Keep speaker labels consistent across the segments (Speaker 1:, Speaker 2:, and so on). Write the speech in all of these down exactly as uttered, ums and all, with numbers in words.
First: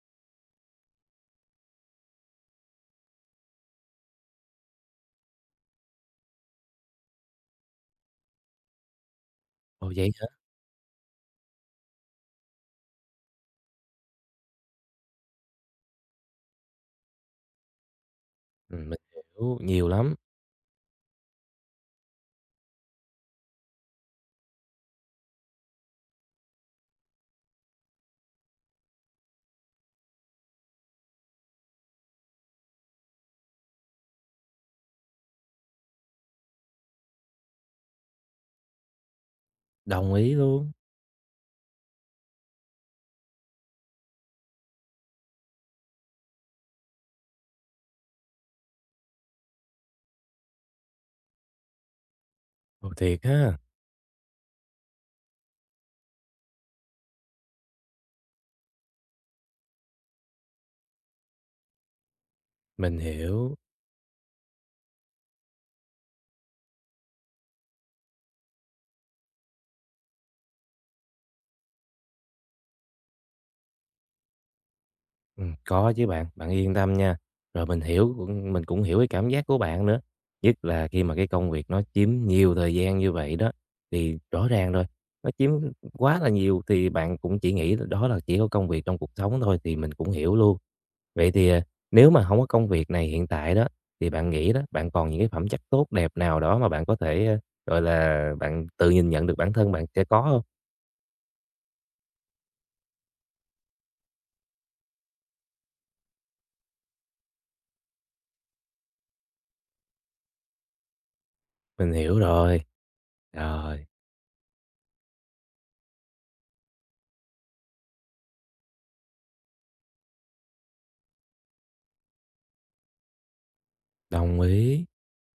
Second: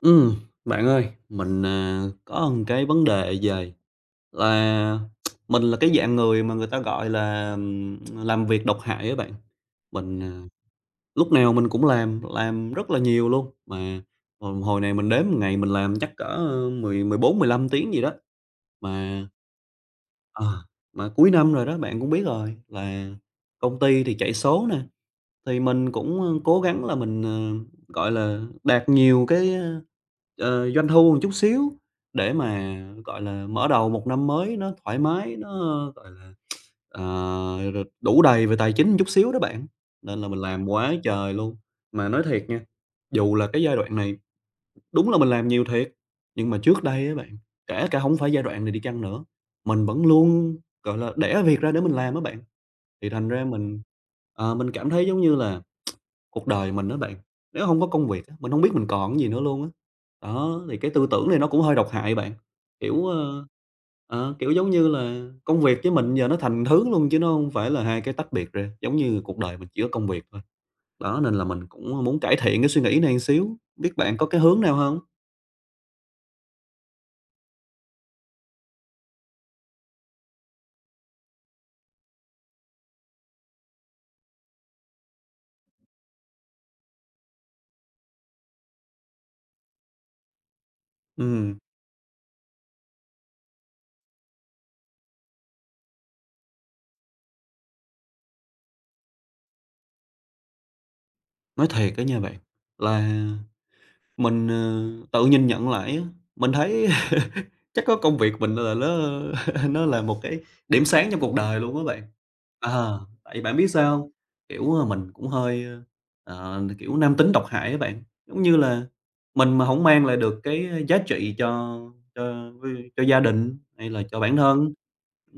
Speaker 1: Ừm, bạn ơi, mình, à, có một cái vấn đề về là mình là cái dạng người mà người ta gọi là, ừm, làm việc độc hại á bạn.
Speaker 2: Ồ, vậy
Speaker 1: Mình,
Speaker 2: hả?
Speaker 1: à, lúc nào mình cũng làm, làm rất là nhiều luôn, mà hồi hồi này mình đếm một ngày mình làm chắc cỡ, mười mười bốn mười lăm tiếng gì đó.
Speaker 2: Ừm, mình
Speaker 1: Mà
Speaker 2: hiểu, nhiều lắm,
Speaker 1: ờ, mà cuối năm rồi đó, bạn cũng biết rồi, là công ty thì chạy số nè, thì mình cũng cố gắng là mình, ờ, gọi là, đạt nhiều cái, ờ, doanh thu một chút xíu để mà, gọi là, mở đầu một năm mới nó thoải mái, nó, gọi là, ờ, r đủ đầy về tài chính một chút xíu đó bạn.
Speaker 2: đồng
Speaker 1: Nên là
Speaker 2: ý
Speaker 1: mình làm
Speaker 2: luôn.
Speaker 1: quá trời luôn. Mà nói thiệt nha, dù là cái giai đoạn này đúng là mình làm nhiều thiệt, nhưng mà trước đây á bạn, kể cả không phải giai đoạn này đi chăng nữa, mình vẫn luôn, gọi là, đẻ việc ra để mình làm á bạn.
Speaker 2: Ồ,
Speaker 1: Thì
Speaker 2: thiệt
Speaker 1: thành ra
Speaker 2: ha,
Speaker 1: mình, ờ, mình cảm thấy giống như là cuộc đời mình đó bạn. Nếu không có công việc á, mình không biết mình còn cái gì nữa luôn á. Đó, thì cái tư tưởng này nó cũng hơi độc hại bạn,
Speaker 2: mình
Speaker 1: kiểu, ơ,
Speaker 2: hiểu,
Speaker 1: ờ, kiểu, giống như là công việc với mình giờ nó thành thứ luôn chứ nó không phải là hai cái tách biệt ra, giống như cuộc đời mình chỉ có công việc thôi. Đó, nên là mình cũng muốn cải thiện cái suy nghĩ này một xíu, biết bạn có cái hướng nào không?
Speaker 2: ừm, có chứ bạn, bạn yên tâm nha. Rồi mình hiểu cũng mình cũng hiểu cái cảm giác của bạn nữa, nhất là khi mà cái công việc nó chiếm nhiều thời gian như vậy đó, thì rõ ràng rồi, nó chiếm quá là nhiều thì bạn cũng chỉ nghĩ đó là chỉ có công việc trong cuộc sống thôi thì mình cũng hiểu luôn. Vậy thì,
Speaker 1: Ừm,
Speaker 2: à, nếu mà không có công việc này hiện tại đó, thì bạn nghĩ đó, bạn còn những cái phẩm chất tốt đẹp nào đó mà bạn có thể, ơ, gọi là, bạn tự nhìn nhận được bản thân bạn sẽ có không?
Speaker 1: nói thiệt á nha bạn, là mình, ờ, tự nhìn nhận lại á, mình thấy chắc có công việc mình là nó nó là một cái điểm sáng trong cuộc đời luôn á
Speaker 2: Mình
Speaker 1: bạn.
Speaker 2: hiểu rồi,
Speaker 1: Ờ, tại bạn biết
Speaker 2: rồi,
Speaker 1: sao hông? Kiểu, ờ, mình cũng hơi, ờ, ờ, kiểu, nam tính độc hại á bạn. Giống như là mình mà hổng mang lại được cái giá trị cho cho với cho gia đình hay là cho bản
Speaker 2: đồng
Speaker 1: thân
Speaker 2: ý,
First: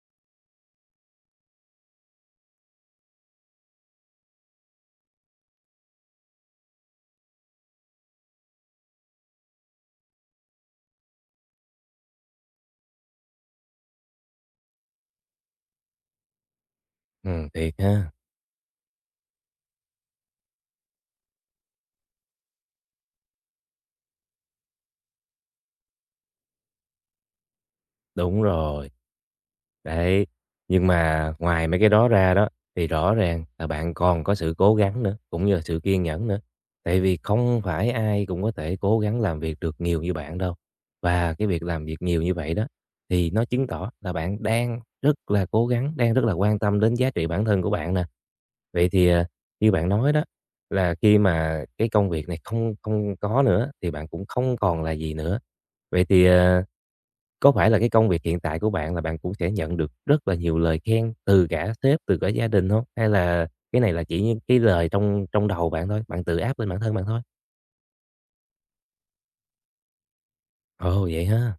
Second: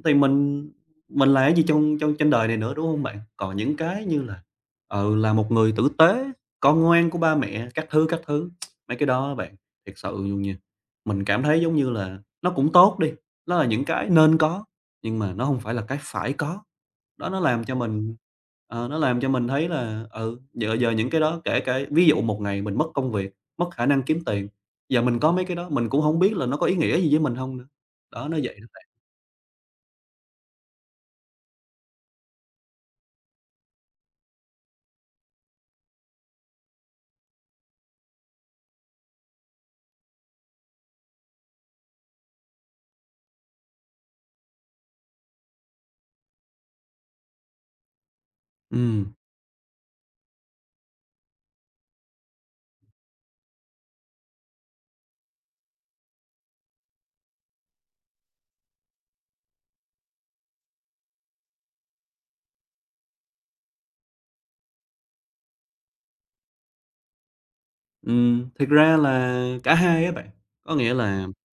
Speaker 1: thì mình mình là cái gì trong trong trên đời này nữa, đúng hông bạn? Còn những cái như là, ừ, là một người tử tế, con ngoan của ba mẹ các thứ, các thứ, mấy cái đó á bạn, thiệt sự luôn nha, mình cảm thấy giống như là nó cũng tốt đi, nó là những cái nên có, nhưng mà nó hông phải là cái phải có. Đó, nó
Speaker 2: ừm,
Speaker 1: làm
Speaker 2: thiệt
Speaker 1: cho
Speaker 2: ha,
Speaker 1: mình ờ, nó làm cho mình thấy là, ừ, giờ giờ những cái đó kể cả ví dụ một ngày mình mất công việc, mất khả năng kiếm tiền, giờ mình có mấy cái đó mình cũng không biết là nó có ý nghĩa gì với mình không nữa. Đó, nó
Speaker 2: đúng
Speaker 1: vậy đó bạn.
Speaker 2: rồi. Đấy, nhưng mà ngoài mấy cái đó ra đó, thì rõ ràng là bạn còn có sự cố gắng nữa, cũng như là sự kiên nhẫn nữa. Tại vì không phải ai cũng có thể cố gắng làm việc được nhiều như bạn đâu. Và cái việc làm việc nhiều như vậy đó, thì nó chứng tỏ là bạn đang rất là cố gắng, đang rất là quan tâm đến giá trị bản thân của bạn nè. Vậy thì,
Speaker 1: Ừm,
Speaker 2: à, như bạn nói đó, là khi mà cái công việc này không không có nữa thì bạn cũng không còn là gì nữa. Vậy thì, à, có phải là cái công việc hiện tại của bạn là bạn cũng sẽ nhận được rất là nhiều lời khen từ cả sếp, từ cả gia đình không? Hay là cái này là chỉ những cái lời trong trong đầu bạn thôi, bạn tự áp lên bản thân bạn thôi?
Speaker 1: ừm, thiệt ra là cả hai á bạn, có nghĩa
Speaker 2: Ồ,
Speaker 1: là
Speaker 2: vậy ha?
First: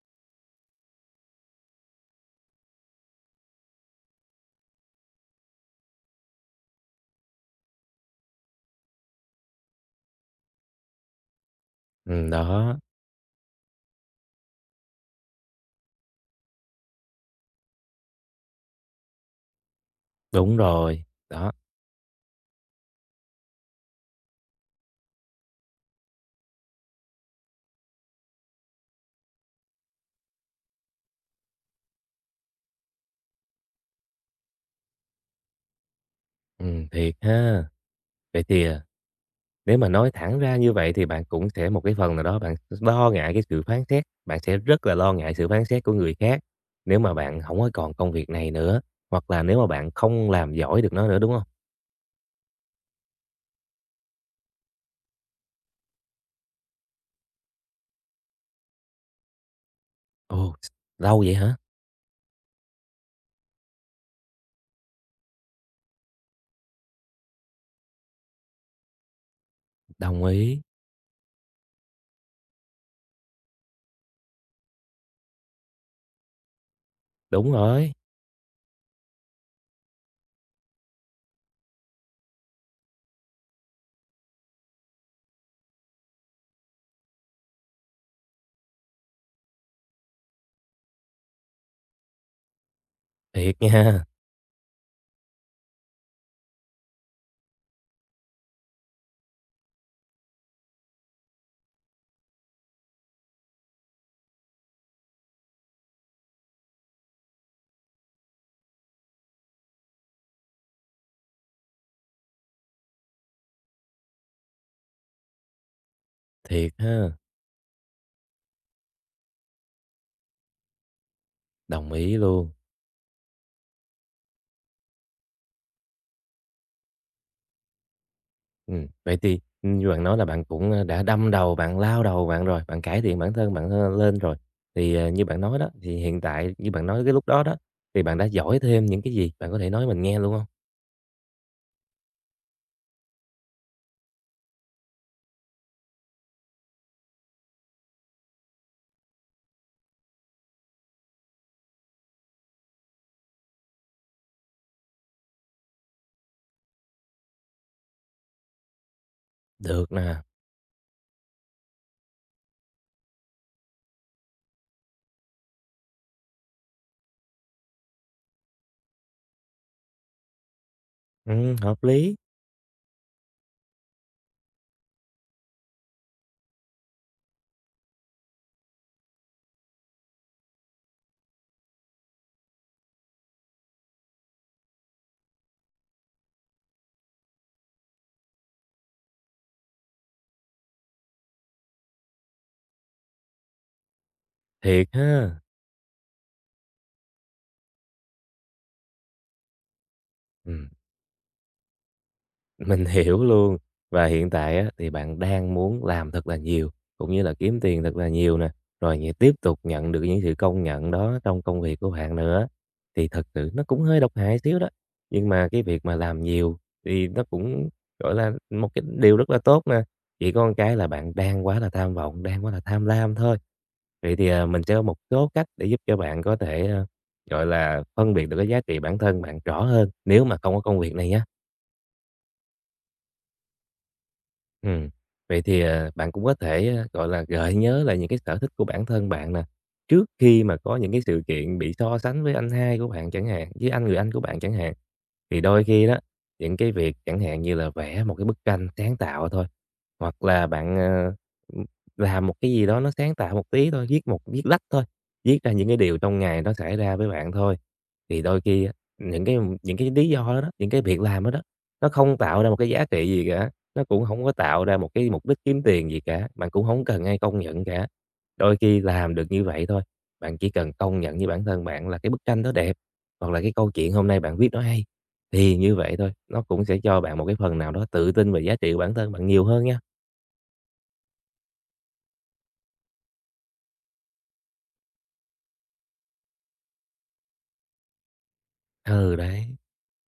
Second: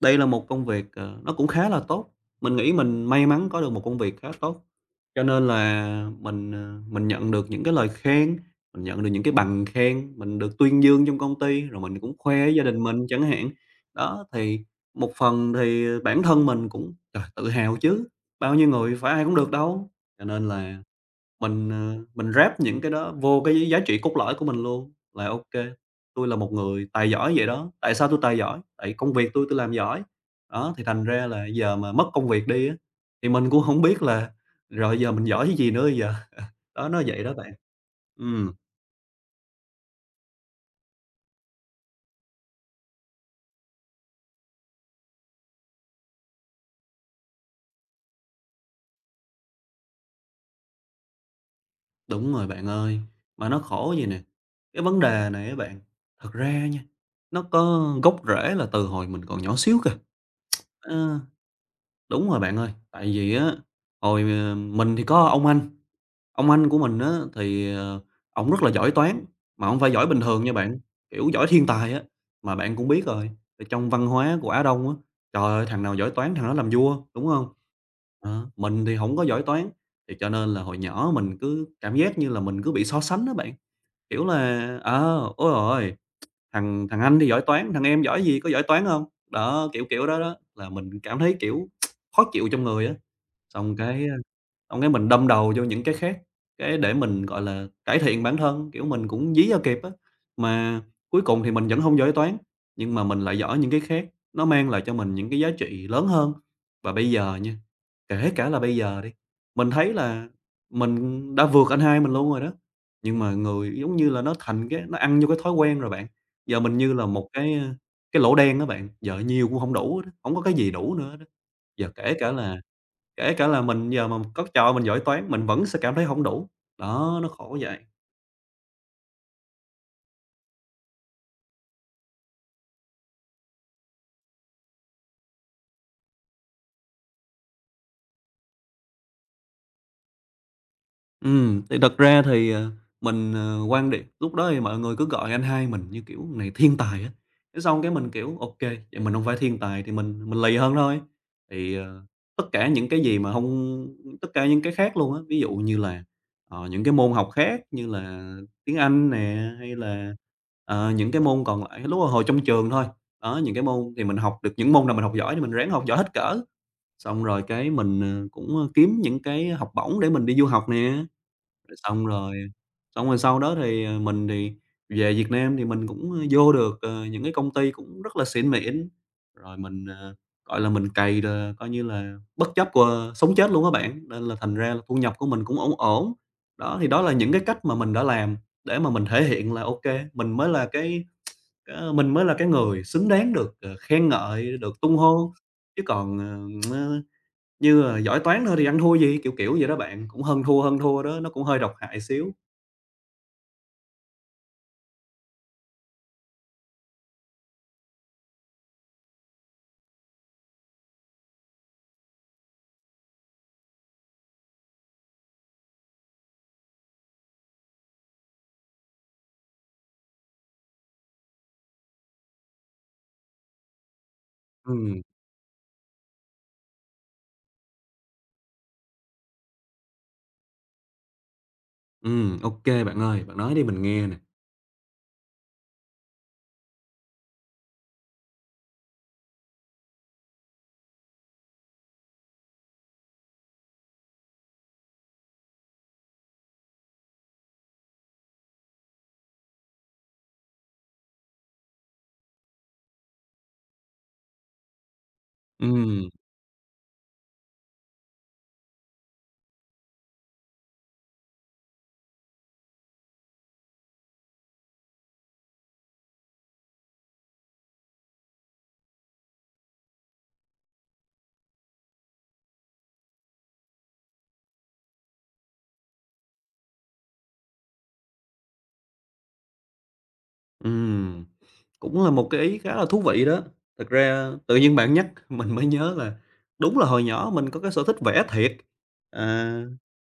Speaker 1: đây là một công việc, ờ, nó cũng khá là tốt, mình nghĩ mình may mắn có được một công việc khá tốt, cho nên là mình, ờ, mình nhận được những cái lời khen, mình nhận được những cái bằng khen, mình được tuyên dương trong công ty, rồi mình cũng
Speaker 2: Ừm,
Speaker 1: khoe với gia
Speaker 2: đó,
Speaker 1: đình mình chẳng hạn. Đó, thì một phần thì bản thân mình cũng, trời, tự hào chứ, bao nhiêu người phải ai cũng được đâu, cho nên
Speaker 2: đúng
Speaker 1: là
Speaker 2: rồi, đó,
Speaker 1: mình, ờ, mình ráp những cái đó vô cái giá trị cốt lõi của mình luôn, là ô kê, tui là một người tài giỏi vậy đó, tại sao tui tài giỏi? Tại công việc tui tui làm giỏi. Đó, thì thành ra là giờ mà mất công việc đi á, thì mình cũng hổng biết là rồi giờ mình giỏi cái gì nữa bây giờ. Đó,
Speaker 2: ừm,
Speaker 1: nó
Speaker 2: thiệt
Speaker 1: vậy đó bạn.
Speaker 2: ha. Vậy
Speaker 1: Ừm,
Speaker 2: thì, à nếu mà nói thẳng ra như vậy thì bạn cũng sẽ một cái phần nào đó bạn lo ngại cái sự phán xét, bạn sẽ rất là lo ngại sự phán xét của người khác nếu mà bạn không có còn công việc này nữa, hoặc là nếu mà bạn không làm giỏi được nó nữa, đúng không?
Speaker 1: đúng rồi bạn ơi, mà nó khổ vậy nè, cái vấn đề này á bạn, thật ra nha, nó có gốc rễ là từ hồi mình còn nhỏ xíu kìa.
Speaker 2: Ồ, lâu
Speaker 1: Ờ,
Speaker 2: vậy hả?
Speaker 1: đúng rồi bạn ơi, tại vì á, hồi, ờ, mình thì có ông anh. Ông anh của mình á thì, ờ, ổng rất là giỏi toán, mà hổng phải giỏi bình
Speaker 2: Đồng
Speaker 1: thường nha
Speaker 2: ý,
Speaker 1: bạn, kiểu, giỏi thiên tài á. Mà bạn cũng biết rồi, thì trong văn hóa của Á Đông á, trời ơi, thằng nào giỏi toán thằng đó làm vua, đúng không?
Speaker 2: đúng rồi,
Speaker 1: Đó, mình thì không có giỏi toán, thì cho nên là hồi nhỏ mình cứ cảm giác như là mình cứ bị so sánh đó bạn, kiểu là, ờ, "Ôi trời, thằng thằng anh thì giỏi toán, thằng em giỏi gì, có giỏi toán không?" Đó, kiểu, kiểu đó đó, là mình cảm thấy, kiểu, khó chịu trong người á.
Speaker 2: thiệt
Speaker 1: Xong
Speaker 2: nha,
Speaker 1: cái Xong cái mình đâm đầu vô những cái khác, cái để mình, gọi là, cải thiện bản thân, kiểu, mình cũng dí cho kịp á. Mà cuối cùng thì mình vẫn hông giỏi toán, nhưng mà mình lại giỏi những cái khác, nó mang lại cho mình những cái giá trị lớn hơn. Và bây giờ nha, kể cả là bây giờ đi, mình thấy là mình đã vượt anh hai mình luôn rồi đó, nhưng mà người giống như là nó thành cái nó ăn vô cái thói quen rồi bạn. Giờ
Speaker 2: thiệt
Speaker 1: mình như là
Speaker 2: ha,
Speaker 1: một cái, ơ, cái lỗ đen á bạn, giờ nhiều cũng hổng đủ hết á, hổng có cái gì đủ nữa hết á. Giờ
Speaker 2: đồng
Speaker 1: kể
Speaker 2: ý
Speaker 1: cả
Speaker 2: luôn.
Speaker 1: là Kể cả là mình giờ mà có trời ơi, mình giỏi toán mình vẫn sẽ cảm thấy hổng đủ, đó, nó khổ vậy.
Speaker 2: Ừm, vậy thì, như bạn nói là bạn cũng, ơ, đã đâm đầu, bạn lao đầu bạn rồi, bạn cải thiện bản thân bạn, ơ, lên rồi. Thì, ờ, như bạn nói đó, thì hiện tại như bạn nói cái lúc đó đó, thì bạn đã giỏi thêm những cái gì? Bạn có thể nói mình nghe luôn không?
Speaker 1: Ừm, thì thật ra thì, ờ, mình, ờ, quan điểm lúc đó thì mọi người cứ gọi anh hai mình như kiểu này thiên tài á, thế xong cái mình kiểu ô kê, vậy mình hông phải thiên tài thì mình mình lì hơn thôi. Thì, ờ, tất cả những cái gì mà hông tất cả những cái khác luôn á, ví dụ như là, ờ, những cái môn học khác như là tiếng Anh nè, hay
Speaker 2: Được
Speaker 1: là,
Speaker 2: nè,
Speaker 1: ờ, những cái môn còn lại lúc hồi trong trường thôi. Đó, những cái môn thì mình học được những môn nào mình học giỏi thì mình ráng học giỏi hết cỡ, xong rồi cái mình, ờ, cũng, ơ, kiếm những cái học bổng để mình đi du học nè.
Speaker 2: ừm,
Speaker 1: Rồi
Speaker 2: hợp
Speaker 1: xong
Speaker 2: lý,
Speaker 1: rồi xong rồi sau đó thì, ờ, mình thì về Việt Nam thì mình cũng, ơ, vô được, ờ, những cái công ty cũng rất là xịn mịn, rồi mình, ờ, gọi là, mình cày là coi như là bất chấp của sống chết luôn các bạn, nên là thành ra là thu nhập của mình cũng ổn ổn. Đó, thì đó là những cái cách mà mình đã làm để mà mình thể hiện là ok, mình mới là cái cái mình mới là cái người xứng đáng được, ờ, khen ngợi, được
Speaker 2: thiệt
Speaker 1: tung hô,
Speaker 2: ha!
Speaker 1: chứ còn, ờ như là giỏi toán thôi thì ăn thua gì, kiểu, kiểu vậy đó bạn, cũng hơn thua,
Speaker 2: Ừm.
Speaker 1: hơn thua đó, nó cũng hơi độc hại xíu.
Speaker 2: Mình hiểu luôn. Và hiện tại á, thì bạn đang muốn làm thật là nhiều, cũng như là kiếm tiền thật là nhiều nè, rồi nh tiếp tục nhận được những sự công nhận đó trong công việc của bạn nữa, thì thật sự nó cũng hơi độc hại xíu đó. Nhưng mà cái việc mà làm nhiều thì nó cũng, gọi là, một cái điều rất là tốt nè, chỉ có một cái là bạn đang quá là tham vọng, đang quá là tham lam thôi. Vậy thì, à, mình sẽ có một
Speaker 1: Ừm,
Speaker 2: số cách để giúp cho bạn có thể, ơ, gọi là, phân biệt được cái giá trị bản thân bạn rõ hơn nếu mà không có công việc này nhé.
Speaker 1: ừm, ok bạn ơi, bạn nói đi mình nghe nè.
Speaker 2: Ừm, vậy thì, à, bạn cũng có thể, a, gọi là, gợi nhớ lại những cái sở thích của bản thân bạn nè, trước khi mà có những cái sự kiện bị so sánh với anh hai của bạn chẳng hạn, với anh người anh của bạn chẳng hạn. Thì đôi khi đó, những cái việc chẳng hạn như là vẽ một cái bức tranh sáng tạo thôi, hoặc là bạn, ờ, ừm, làm một cái gì đó nó sáng tạo một tí thôi, viết một viết lách thôi, viết ra những cái điều
Speaker 1: Ừm.
Speaker 2: trong ngày nó xảy ra với bạn thôi. Thì đôi khi á, những cái những cái lý do đó đó, những cái việc làm đó đó, nó không tạo ra một cái giá trị gì cả, nó cũng không có tạo ra một cái mục đích kiếm tiền gì cả, bạn cũng không cần ai công nhận cả. Đôi khi làm được như vậy thôi, bạn chỉ cần công nhận với bản thân bạn là cái bức tranh đó đẹp, hoặc là cái câu chuyện hôm nay bạn viết nó hay. Thì như vậy thôi, nó cũng sẽ cho bạn một cái phần nào đó tự tin về giá trị của bản thân bạn nhiều hơn nha.
Speaker 1: Ừm, cũng là một cái ý khá là thú vị đó. Thật ra tự nhiên bạn nhắc mình mới nhớ là đúng là hồi nhỏ mình có cái sở thích vẽ thiệt,
Speaker 2: Ừ,
Speaker 1: à,
Speaker 2: đấy,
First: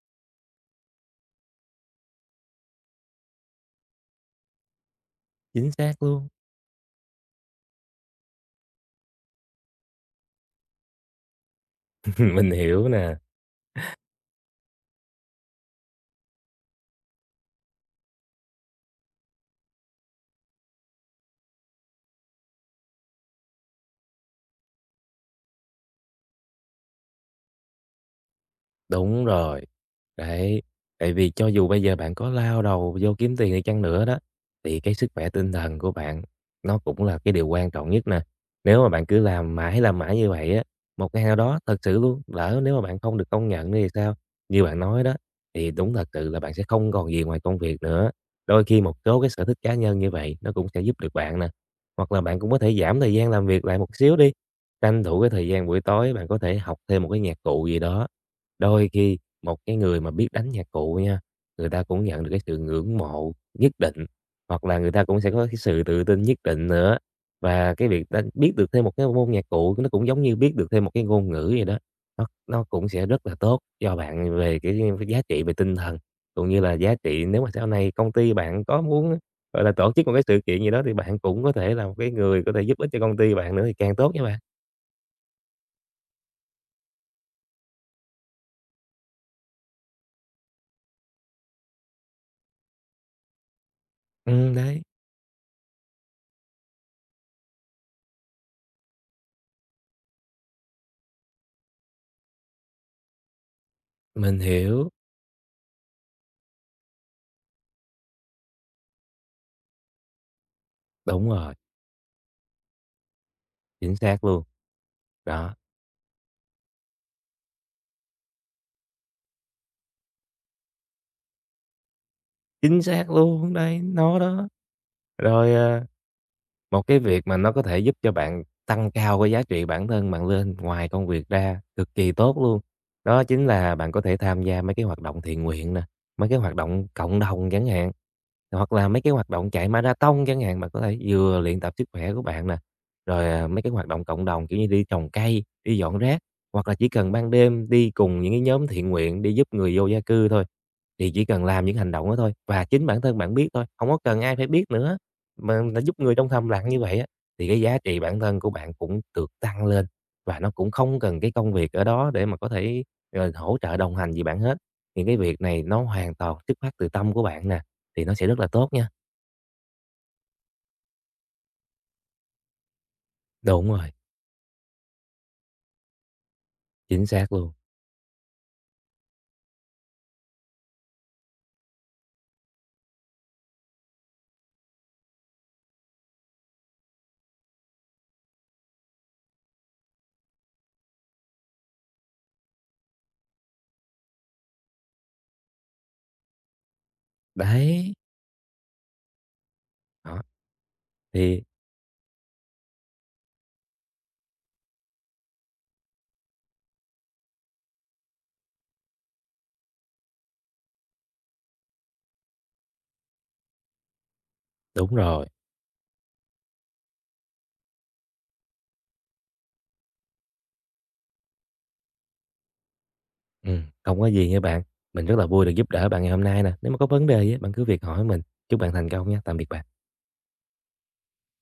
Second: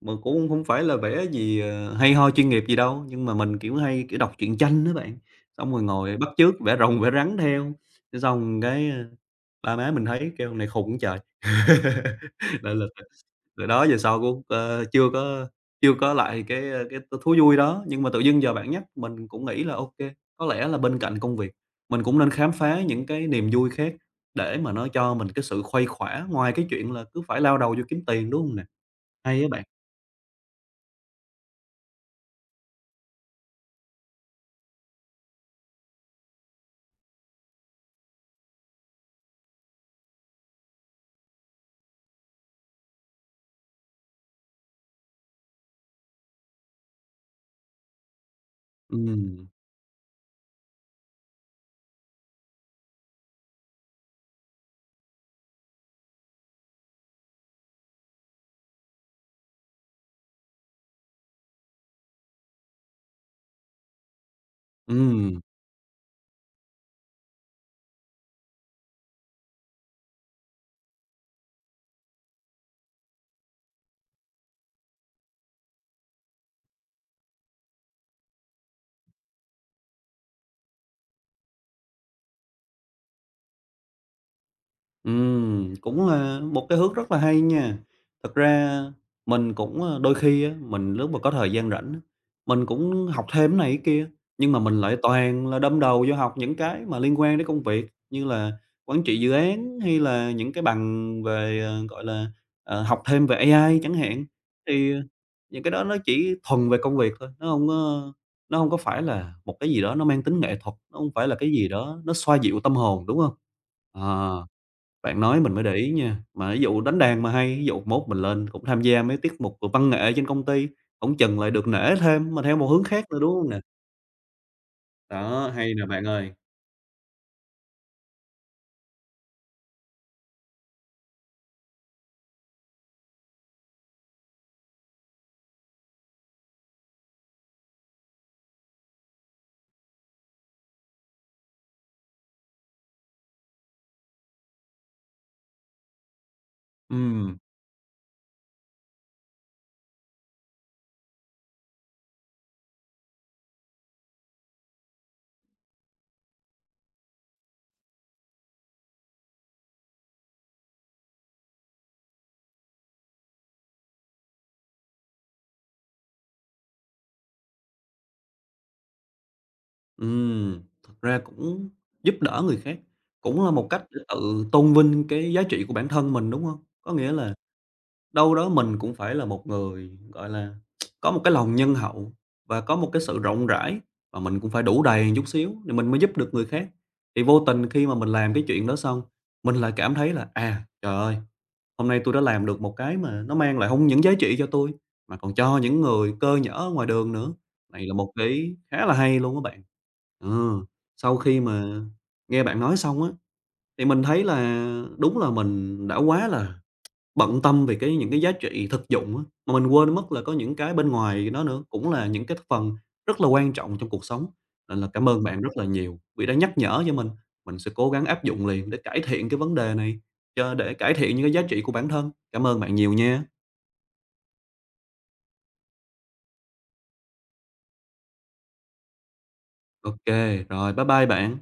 Speaker 1: mà cũng không phải là vẽ gì, ờ, hay ho chuyên nghiệp gì đâu, nhưng mà mình, kiểu, hay, kiểu, đọc truyện tranh đó bạn,
Speaker 2: chính
Speaker 1: xong rồi
Speaker 2: xác
Speaker 1: ngồi bắt
Speaker 2: luôn.
Speaker 1: chước vẽ rồng vẽ rắn theo, cái xong cái, ơ, ba má mình thấy kêu "Này khùng quá trời!"
Speaker 2: Mình
Speaker 1: Nên là
Speaker 2: hiểu nè.
Speaker 1: từ đó về sau cũng, ơ, chưa có chưa có lại cái, ờ, cái thú vui đó, nhưng mà tự dưng giờ bạn nhắc mình cũng nghĩ là OK. Có lẽ là bên cạnh công việc, mình cũng nên khám phá những cái niềm vui khác để mà nó cho mình cái sự khuây khỏa ngoài cái chuyện là cứ phải lao đầu vô kiếm tiền, đúng hông nè?
Speaker 2: Đúng
Speaker 1: Hay á bạn.
Speaker 2: rồi. Đấy, tại vì cho dù bây giờ bạn có lao đầu vô kiếm tiền đi chăng nữa đó, thì cái sức khỏe tinh thần của bạn nó cũng là cái điều quan trọng nhất nè. Nếu mà bạn cứ làm mãi, làm mãi như vậy á, một ngày nào đó thật sự luôn, lỡ nếu mà bạn không được công nhận thì sao? Như bạn nói đó, thì đúng thật sự là bạn sẽ không còn gì ngoài công việc nữa. Đôi khi một số cái sở
Speaker 1: Ừm,
Speaker 2: thích cá nhân như vậy nó cũng sẽ giúp được bạn nè. Hoặc là bạn cũng có thể giảm thời gian làm việc lại một xíu đi. Tranh thủ cái thời gian buổi tối bạn có thể học thêm một cái nhạc cụ gì đó. Đôi khi một cái người mà biết đánh nhạc cụ nha, người ta cũng nhận được cái sự ngưỡng mộ nhất định, hoặc là người ta cũng sẽ
Speaker 1: ừm.
Speaker 2: có cái sự tự tin nhất định nữa. Và cái việc đánh biết được thêm một cái môn nhạc cụ nó cũng giống như biết được thêm một cái ngôn ngữ vậy đó. Nó nó cũng sẽ rất là tốt cho bạn về cái cái giá trị về tinh thần, cũng như là giá trị nếu mà sau này công ty bạn có muốn, gọi là, tổ chức một cái sự kiện gì đó thì bạn cũng có thể là một cái người có thể giúp ích cho công ty bạn nữa thì càng tốt nha bạn.
Speaker 1: Ừm, cũng là một cái hướng rất là hay nha. Thật ra mình cũng, ơ, đôi khi á, mình lúc mà có thời gian rảnh á, mình cũng học thêm cái này cái kia, nhưng
Speaker 2: Ừ
Speaker 1: mà mình
Speaker 2: đấy,
Speaker 1: lại toàn là đâm đầu vô học những cái mà liên quan đến công việc, như là quản trị dự án hay là những cái bằng về, ờ, gọi là, ờ, học thêm về a i chẳng hạn.
Speaker 2: mình hiểu,
Speaker 1: Thì ờ, những cái đó nó chỉ thuần về công việc thôi, nó không có nó không có phải là một cái gì đó nó mang tính nghệ thuật, nó không phải
Speaker 2: đúng
Speaker 1: là cái
Speaker 2: rồi.
Speaker 1: gì đó nó xoa dịu tâm hồn, đúng không?
Speaker 2: Chính xác luôn.
Speaker 1: Ờ. Bạn nói mình
Speaker 2: Đó,
Speaker 1: mới để ý nha, mà ví dụ đánh đàn mà hay, ví dụ mốt mình lên cũng tham gia mấy tiết mục, ờ, văn nghệ trên công ty, cũng chừng lại được nể thêm mà theo một
Speaker 2: chính
Speaker 1: hướng khác
Speaker 2: xác
Speaker 1: nữa, đúng không
Speaker 2: luôn,
Speaker 1: nè?
Speaker 2: đấy, nó đó.
Speaker 1: Đó,
Speaker 2: Rồi,
Speaker 1: hay
Speaker 2: ờ,
Speaker 1: nè bạn ơi.
Speaker 2: một cái việc mà nó có thể giúp cho bạn tăng cao cái giá trị bản thân bạn lên ngoài công việc ra cực kỳ tốt luôn. Đó chính là bạn có thể tham gia mấy cái hoạt động thiện nguyện nè, mấy cái hoạt động cộng đồng chẳng hạn, hoặc là mấy cái hoạt động chạy marathon chẳng hạn, bạn có thể vừa luyện tập sức khỏe của bạn nè, rồi, à, mấy cái hoạt động cộng đồng, kiểu như, đi trồng cây, đi dọn rác, hoặc là chỉ cần ban
Speaker 1: Ừm,
Speaker 2: đêm đi cùng những cái nhóm thiện nguyện đi giúp người vô gia cư thôi. Thì chỉ cần làm những hành động đó thôi và chính bản thân bạn biết thôi, không có cần ai phải biết nữa mà đã giúp người trong thầm lặng như vậy á, thì cái giá trị bản thân của bạn cũng được tăng lên và nó cũng không cần cái công việc ở đó để mà có thể, ờ, hỗ trợ đồng hành gì bạn hết. Thì cái việc này nó hoàn toàn xuất phát từ tâm của bạn nè, thì nó sẽ rất là tốt nha.
Speaker 1: ừm, thực ra cũng giúp đỡ người khác cũng là một
Speaker 2: Đúng
Speaker 1: cách
Speaker 2: rồi,
Speaker 1: để tự tôn vinh cái giá trị của bản thân mình, đúng không? Có
Speaker 2: chính
Speaker 1: nghĩa
Speaker 2: xác
Speaker 1: là
Speaker 2: luôn.
Speaker 1: đâu đó mình cũng phải là một người, gọi là, có một cái lòng nhân hậu và có một cái sự rộng rãi, và mình cũng phải đủ đầy chút xíu thì mình mới giúp được người khác. Thì vô tình khi mà mình làm cái chuyện đó xong, mình lại cảm thấy là, à, trời ơi, hôm nay tôi đã làm được một cái mà nó mang lại không những giá trị cho tôi mà còn cho những người cơ nhỡ ở ngoài đường nữa. Này là
Speaker 2: Đấy,
Speaker 1: một cái ý khá là hay luôn các bạn.
Speaker 2: đó,
Speaker 1: Ừ, sau khi
Speaker 2: thì
Speaker 1: mà nghe bạn nói xong á, thì mình thấy là đúng là mình đã quá là bận tâm về cái những cái giá trị thực dụng á, mà mình quên mất là có những cái bên ngoài nó nữa cũng là những cái phần rất là quan trọng trong cuộc sống. Nên là
Speaker 2: đúng
Speaker 1: cảm ơn
Speaker 2: rồi,
Speaker 1: bạn rất là nhiều vì đã nhắc nhở cho mình, mình sẽ cố gắng áp dụng liền để cải thiện cái vấn đề này, cho để cải thiện những cái giá trị của bản thân. Cảm ơn bạn nhiều nha.
Speaker 2: ừm, không có gì nha bạn. Mình rất là vui được giúp đỡ bạn ngày hôm nay nè. Nếu mà có vấn đề á, bạn cứ việc hỏi mình. Chúc bạn thành công nha. Tạm biệt bạn.
Speaker 1: Ok rồi bye bye bạn.